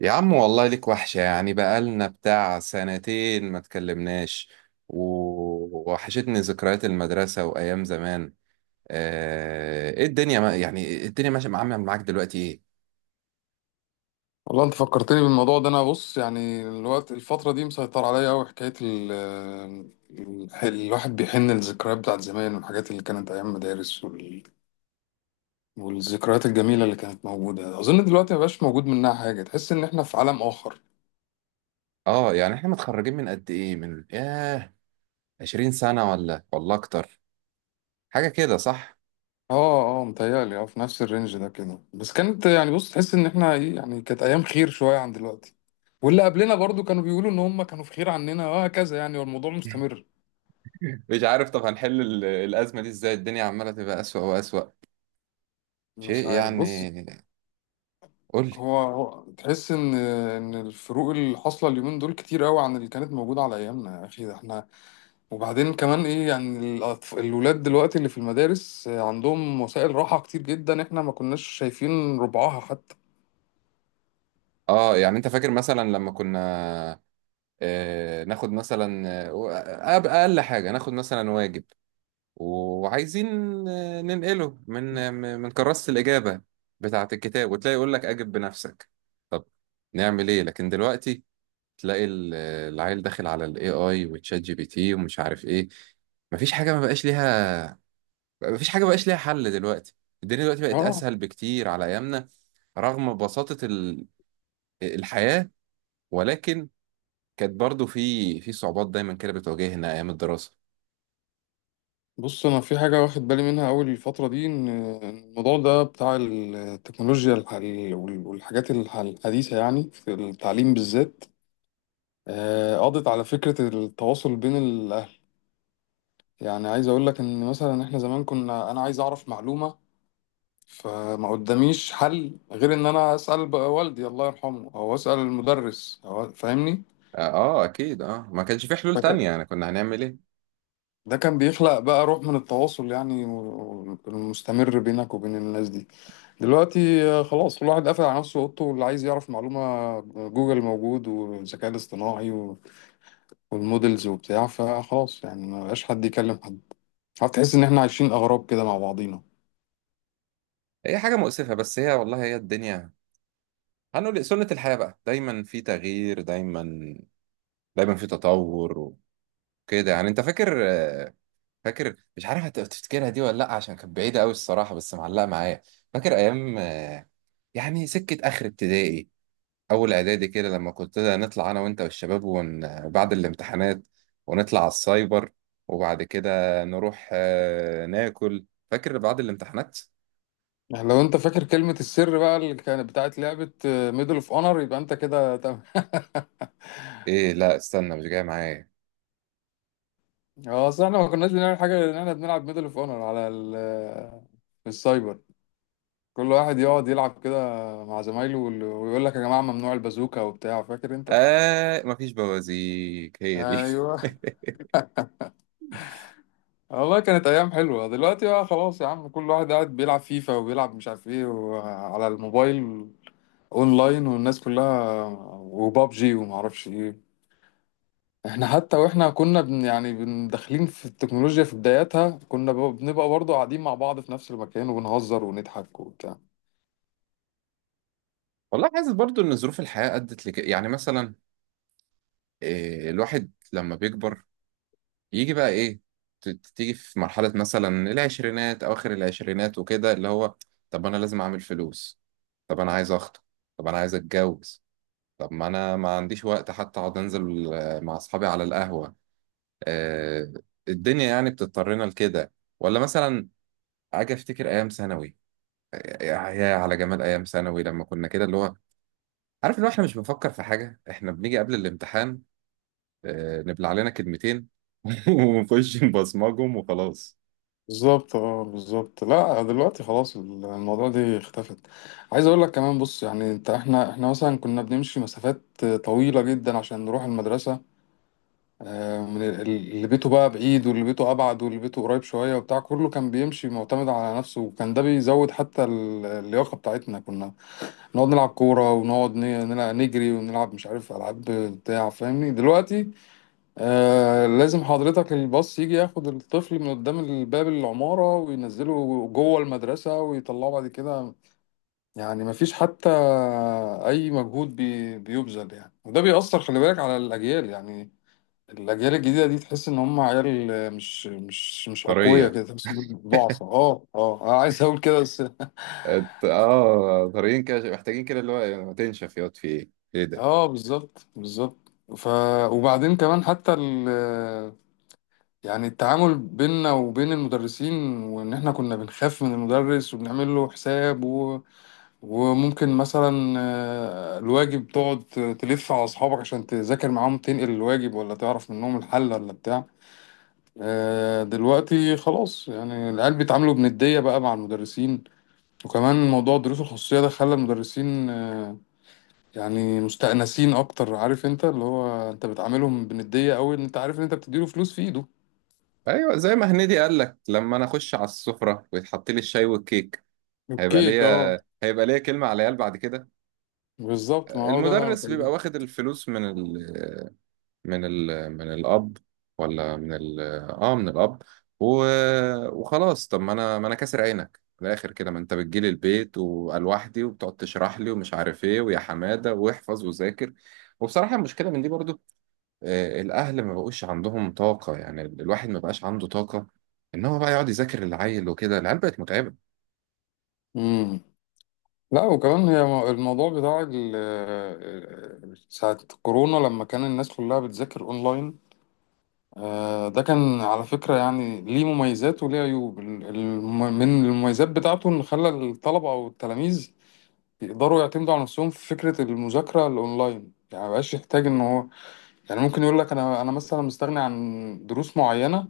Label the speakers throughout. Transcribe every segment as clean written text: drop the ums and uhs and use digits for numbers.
Speaker 1: يا عم والله ليك وحشة، يعني بقالنا بتاع سنتين ما تكلمناش. و- ووحشتني ذكريات المدرسة وأيام زمان. إيه الدنيا، ما يعني الدنيا ماشية عاملة معاك دلوقتي إيه؟
Speaker 2: والله انت فكرتني بالموضوع ده. انا بص، يعني الوقت، الفترة دي مسيطر عليا قوي حكاية الواحد بيحن للذكريات بتاعت زمان والحاجات اللي كانت ايام مدارس والذكريات الجميلة اللي كانت موجودة. اظن دلوقتي مبقاش موجود منها حاجة، تحس ان احنا في عالم اخر.
Speaker 1: آه يعني إحنا متخرجين من قد إيه؟ من ياه، 20 سنة ولا أكتر، حاجة كده صح؟
Speaker 2: اه متهيألي اه في نفس الرينج ده كده، بس كانت، يعني بص، تحس ان احنا ايه، يعني كانت ايام خير شوية عن دلوقتي. واللي قبلنا برضو كانوا بيقولوا ان هم كانوا في خير عننا، وهكذا يعني، والموضوع مستمر.
Speaker 1: مش عارف، طب هنحل الأزمة دي إزاي؟ الدنيا عمالة تبقى أسوأ وأسوأ
Speaker 2: مش
Speaker 1: شيء
Speaker 2: عارف، بص.
Speaker 1: يعني. قول لي.
Speaker 2: هو تحس ان الفروق اللي حاصله اليومين دول كتير قوي عن اللي كانت موجوده على ايامنا، يا اخي ده احنا. وبعدين كمان ايه، يعني الولاد دلوقتي اللي في المدارس عندهم وسائل راحه كتير جدا، احنا ما كناش شايفين ربعها حتى.
Speaker 1: آه يعني أنت فاكر مثلا لما كنا، ناخد مثلا، اقل حاجه ناخد مثلا واجب وعايزين، ننقله من من كراسه الاجابه بتاعه الكتاب، وتلاقي يقول لك اجب بنفسك. طب نعمل ايه؟ لكن دلوقتي تلاقي العيل داخل على الاي اي وتشات جي بي تي ومش عارف ايه. مفيش حاجه ما بقاش ليها، مفيش حاجه ما بقاش ليها حل دلوقتي. الدنيا دلوقتي بقت
Speaker 2: اه
Speaker 1: اسهل بكتير على ايامنا، رغم بساطه الحياه، ولكن كانت برضو في صعوبات دايما كده بتواجهنا ايام الدراسه.
Speaker 2: بص، انا في حاجه واخد بالي منها اول الفتره دي، ان إن الموضوع ده بتاع التكنولوجيا والحاجات الحديثه يعني في التعليم بالذات، قضت على فكره التواصل بين. يعني عايز اقول لك ان مثلا احنا زمان كنا، انا عايز اعرف معلومة، فما قداميش حل غير ان انا اسال بقى والدي الله يرحمه، او اسال المدرس، أو فاهمني.
Speaker 1: اه اكيد، اه ما كانش في حلول تانية
Speaker 2: فك-
Speaker 1: يعني، كنا هنعمل ايه؟
Speaker 2: ده كان بيخلق بقى روح من التواصل، يعني المستمر بينك وبين الناس دي. دلوقتي خلاص كل واحد قافل على نفسه اوضته، واللي عايز يعرف معلومة، جوجل موجود والذكاء الاصطناعي والمودلز وبتاع، فخلاص يعني ما بقاش حد يكلم حد. هتحس ان احنا عايشين اغراب كده مع بعضينا.
Speaker 1: هي حاجه مؤسفه، بس هي والله هي الدنيا، هنقول إيه، سنه الحياه بقى، دايما في تغيير، دايما دايما في تطور وكده يعني. انت فاكر فاكر، مش عارف تفتكرها دي ولا لا، عشان كانت بعيده قوي الصراحه بس معلقه معايا. فاكر ايام يعني سكه اخر ابتدائي، اول اعدادي كده، لما كنت نطلع انا وانت والشباب بعد الامتحانات، ونطلع على السايبر وبعد كده نروح ناكل. فاكر بعد الامتحانات؟
Speaker 2: يعني لو انت فاكر كلمة السر بقى اللي كانت بتاعت لعبة ميدل اوف اونر، يبقى انت كده تمام.
Speaker 1: ايه، لا استنى مش جاي معايا.
Speaker 2: اه، اصل احنا ما كناش بنعمل حاجة غير ان احنا بنلعب ميدل اوف اونر على ال في السايبر. كل واحد يقعد يلعب كده مع زمايله ويقول لك يا جماعة ممنوع البازوكا وبتاع، فاكر انت؟
Speaker 1: آه مفيش بوازيك، هي دي.
Speaker 2: ايوه. والله كانت ايام حلوة. دلوقتي بقى خلاص يا عم كل واحد قاعد بيلعب فيفا وبيلعب مش عارف ايه على الموبايل، اونلاين، والناس كلها، وبابجي ومعرفش ايه. احنا حتى واحنا كنا بن يعني بن داخلين في التكنولوجيا في بداياتها كنا بنبقى برضه قاعدين مع بعض في نفس المكان وبنهزر ونضحك وبتاع.
Speaker 1: والله حاسس برضو ان ظروف الحياة ادت لك يعني. مثلا الواحد لما بيكبر يجي بقى ايه، تيجي في مرحلة مثلا العشرينات، أواخر العشرينات وكده، اللي هو طب أنا لازم أعمل فلوس، طب أنا عايز أخطب، طب أنا عايز أتجوز، طب ما أنا ما عنديش وقت حتى أقعد أنزل مع أصحابي على القهوة. آه، الدنيا يعني بتضطرنا لكده. ولا مثلا أجي أفتكر أيام ثانوي، يا يا على جمال أيام ثانوي، لما كنا كده اللي هو، عارف اللي هو إحنا مش بنفكر في حاجة، إحنا بنيجي قبل الامتحان نبلع لنا كلمتين ونخش نبصمجهم وخلاص.
Speaker 2: بالظبط اه بالظبط، لا دلوقتي خلاص الموضوع دي اختفت. عايز اقول لك كمان بص، يعني انت، احنا مثلا كنا بنمشي مسافات طويلة جدا عشان نروح المدرسة، من اللي بيته بقى بعيد، واللي بيته ابعد، واللي بيته قريب شوية وبتاع، كله كان بيمشي معتمد على نفسه، وكان ده بيزود حتى اللياقة بتاعتنا. كنا نقعد نلعب كورة، ونقعد نلعب نجري ونلعب مش عارف ألعاب بتاع فاهمني؟ دلوقتي آه لازم حضرتك الباص يجي ياخد الطفل من قدام الباب العمارة وينزله جوه المدرسة ويطلعه بعد كده. يعني مفيش حتى أي مجهود بيبذل يعني. وده بيأثر، خلي بالك، على الأجيال. يعني الأجيال الجديدة دي تحس إن هم عيال مش أقوياء
Speaker 1: طرية،
Speaker 2: كده، بس ضعفة. اه اه أنا عايز أقول كده بس.
Speaker 1: اه طريقين كده، محتاجين كده اللي هو إيه، ما تنشف ياض في ايه، ايه ده.
Speaker 2: اه بالظبط بالظبط. ف وبعدين كمان حتى ال، يعني التعامل بيننا وبين المدرسين، وان احنا كنا بنخاف من المدرس وبنعمل له حساب و... وممكن مثلا الواجب تقعد تلف على اصحابك عشان تذاكر معاهم، تنقل الواجب، ولا تعرف منهم الحل ولا بتاع. دلوقتي خلاص يعني العيال بيتعاملوا بندية بقى مع المدرسين. وكمان موضوع الدروس الخصوصية ده خلى المدرسين يعني مستأنسين اكتر. عارف انت، اللي هو انت بتعاملهم بندية قوي، ان انت عارف ان انت بتديله فلوس في ايده.
Speaker 1: ايوه زي ما هنيدي قال لك، لما انا اخش على السفره ويتحط لي الشاي والكيك، هيبقى
Speaker 2: الكيك اه.
Speaker 1: ليا هيبقى ليا كلمه على العيال بعد كده.
Speaker 2: بالظبط، ما هو ده اللي انا
Speaker 1: المدرس بيبقى
Speaker 2: بكلمه.
Speaker 1: واخد الفلوس من الاب، ولا اه من الاب، و... وخلاص. طب ما انا، ما انا كاسر عينك في الاخر كده، ما انت بتجيلي البيت وأنا لوحدي، وبتقعد تشرح لي ومش عارف ايه، ويا حماده واحفظ وذاكر. وبصراحه المشكله من دي برضو، الاهل ما بقوش عندهم طاقه، يعني الواحد ما بقاش عنده طاقه ان هو بقى يقعد يذاكر العيل، وكده العيال بقت متعبه.
Speaker 2: امم. لا وكمان هي الموضوع بتاع ساعة كورونا لما كان الناس كلها بتذاكر اونلاين، ده كان على فكرة يعني ليه مميزات وليه عيوب. من المميزات بتاعته ان خلى الطلبة او التلاميذ يقدروا يعتمدوا على نفسهم في فكرة المذاكرة الاونلاين، يعني مبقاش يحتاج ان هو، يعني ممكن يقول لك انا، مثلا مستغني عن دروس معينه،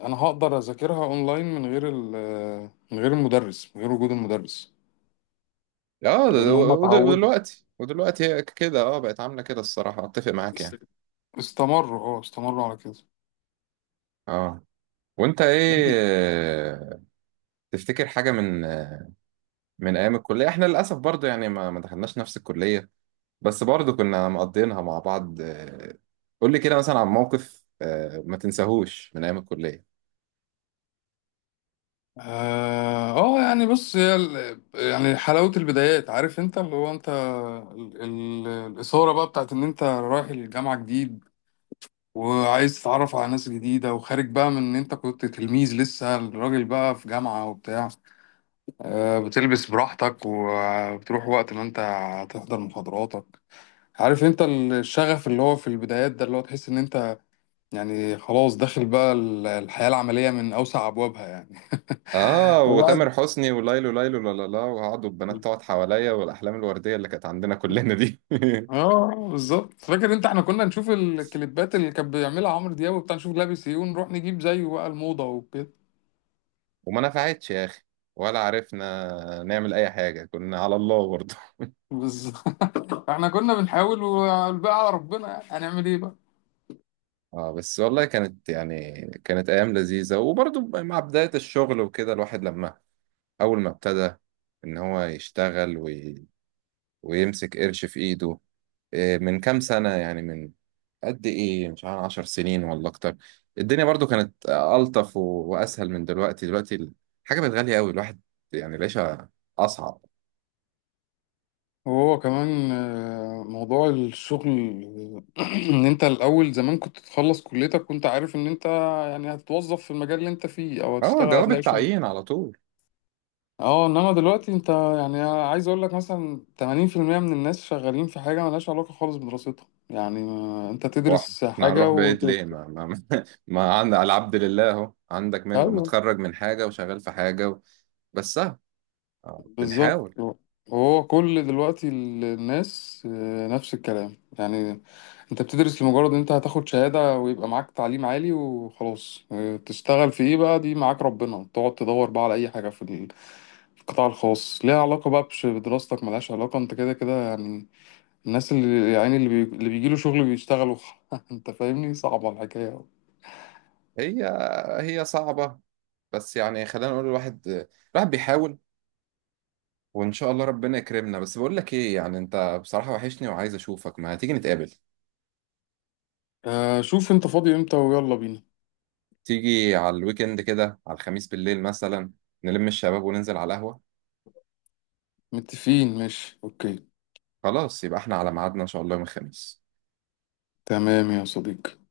Speaker 2: انا هقدر اذاكرها اونلاين من غير من غير المدرس، من غير وجود المدرس،
Speaker 1: اه
Speaker 2: لان هم اتعودوا.
Speaker 1: ودلوقتي، ودلوقتي هي كده، اه بقت عامله كده الصراحه، اتفق معاك
Speaker 2: است-
Speaker 1: يعني.
Speaker 2: استمروا اه استمروا على كده.
Speaker 1: اه، وانت ايه آه، تفتكر حاجه من من ايام الكليه؟ احنا للاسف برضو يعني ما دخلناش نفس الكليه، بس برضو كنا مقضينها مع بعض. قول لي كده مثلا عن موقف ما تنساهوش من ايام الكليه.
Speaker 2: اه. يعني بص هي ال، يعني حلاوه البدايات. عارف انت اللي هو انت، الاثاره بقى بتاعت ان انت رايح الجامعه جديد، وعايز تتعرف على ناس جديده، وخارج بقى من ان انت كنت تلميذ لسه، الراجل بقى في جامعه وبتاع. بتلبس براحتك وبتروح وقت ما انت هتحضر محاضراتك. عارف انت الشغف اللي هو في البدايات ده، اللي هو تحس ان انت يعني خلاص داخل بقى الحياة العملية من اوسع ابوابها يعني.
Speaker 1: اه
Speaker 2: وبعد
Speaker 1: وتامر حسني وليلو ليلو، لا لا لا، وقعدوا البنات تقعد حواليا، والاحلام الورديه اللي كانت عندنا كلنا دي.
Speaker 2: اه بالظبط. فاكر انت احنا كنا نشوف الكليبات اللي كان بيعملها عمرو دياب وبتاع، نشوف لابس ايه ونروح نجيب زيه بقى الموضة وكده.
Speaker 1: وما نفعتش يا اخي، ولا عرفنا نعمل اي حاجه، كنا على الله برضه.
Speaker 2: بالظبط احنا كنا بنحاول والباقي على ربنا، يعني هنعمل ايه بقى.
Speaker 1: اه بس والله كانت يعني كانت ايام لذيذه. وبرضه مع بدايه الشغل وكده، الواحد لما اول ما ابتدى ان هو يشتغل ويمسك قرش في ايده، إيه، من كام سنه يعني، من قد ايه، مش عارف، 10 سنين ولا اكتر، الدنيا برضو كانت الطف و... واسهل من دلوقتي. دلوقتي الحاجه بقت غاليه قوي، الواحد يعني العيشه اصعب.
Speaker 2: وهو كمان موضوع الشغل ان انت الاول زمان كنت تخلص كليتك كنت عارف ان انت يعني هتتوظف في المجال اللي انت فيه، او
Speaker 1: اه،
Speaker 2: هتشتغل
Speaker 1: جواب
Speaker 2: هتلاقي شغل.
Speaker 1: التعيين على طول.
Speaker 2: اه انما دلوقتي انت، يعني عايز اقول لك مثلا 80% من الناس شغالين في حاجة ملهاش علاقة خالص بدراستها، يعني انت
Speaker 1: هو
Speaker 2: تدرس
Speaker 1: احنا
Speaker 2: حاجة
Speaker 1: هنروح
Speaker 2: و.
Speaker 1: بعيد ليه؟ ما ما ما, ما عند على العبد لله اهو، عندك منه متخرج من حاجه وشغال في حاجه و... بس اه
Speaker 2: بالظبط.
Speaker 1: بنحاول.
Speaker 2: هو كل دلوقتي الناس نفس الكلام يعني. انت بتدرس لمجرد ان انت هتاخد شهادة ويبقى معاك تعليم عالي وخلاص. تشتغل في ايه بقى؟ دي معاك ربنا، تقعد تدور بقى على اي حاجة في في القطاع الخاص ليها علاقة بقى بدراستك ملهاش علاقة انت كده كده يعني. الناس اللي يعني اللي, بي... اللي بيجيله شغل بيشتغلوا. انت فاهمني، صعبة الحكاية.
Speaker 1: هي هي صعبه، بس يعني خلينا نقول، الواحد، الواحد بيحاول، وان شاء الله ربنا يكرمنا. بس بقول لك ايه يعني، انت بصراحه وحشني وعايز اشوفك، ما هتيجي نتقابل؟
Speaker 2: آه شوف انت فاضي امتى ويلا بينا.
Speaker 1: تيجي على الويكند كده، على الخميس بالليل مثلا، نلم الشباب وننزل على القهوة.
Speaker 2: متفقين، ماشي، اوكي.
Speaker 1: خلاص، يبقى احنا على ميعادنا ان شاء الله يوم الخميس.
Speaker 2: تمام يا صديقي.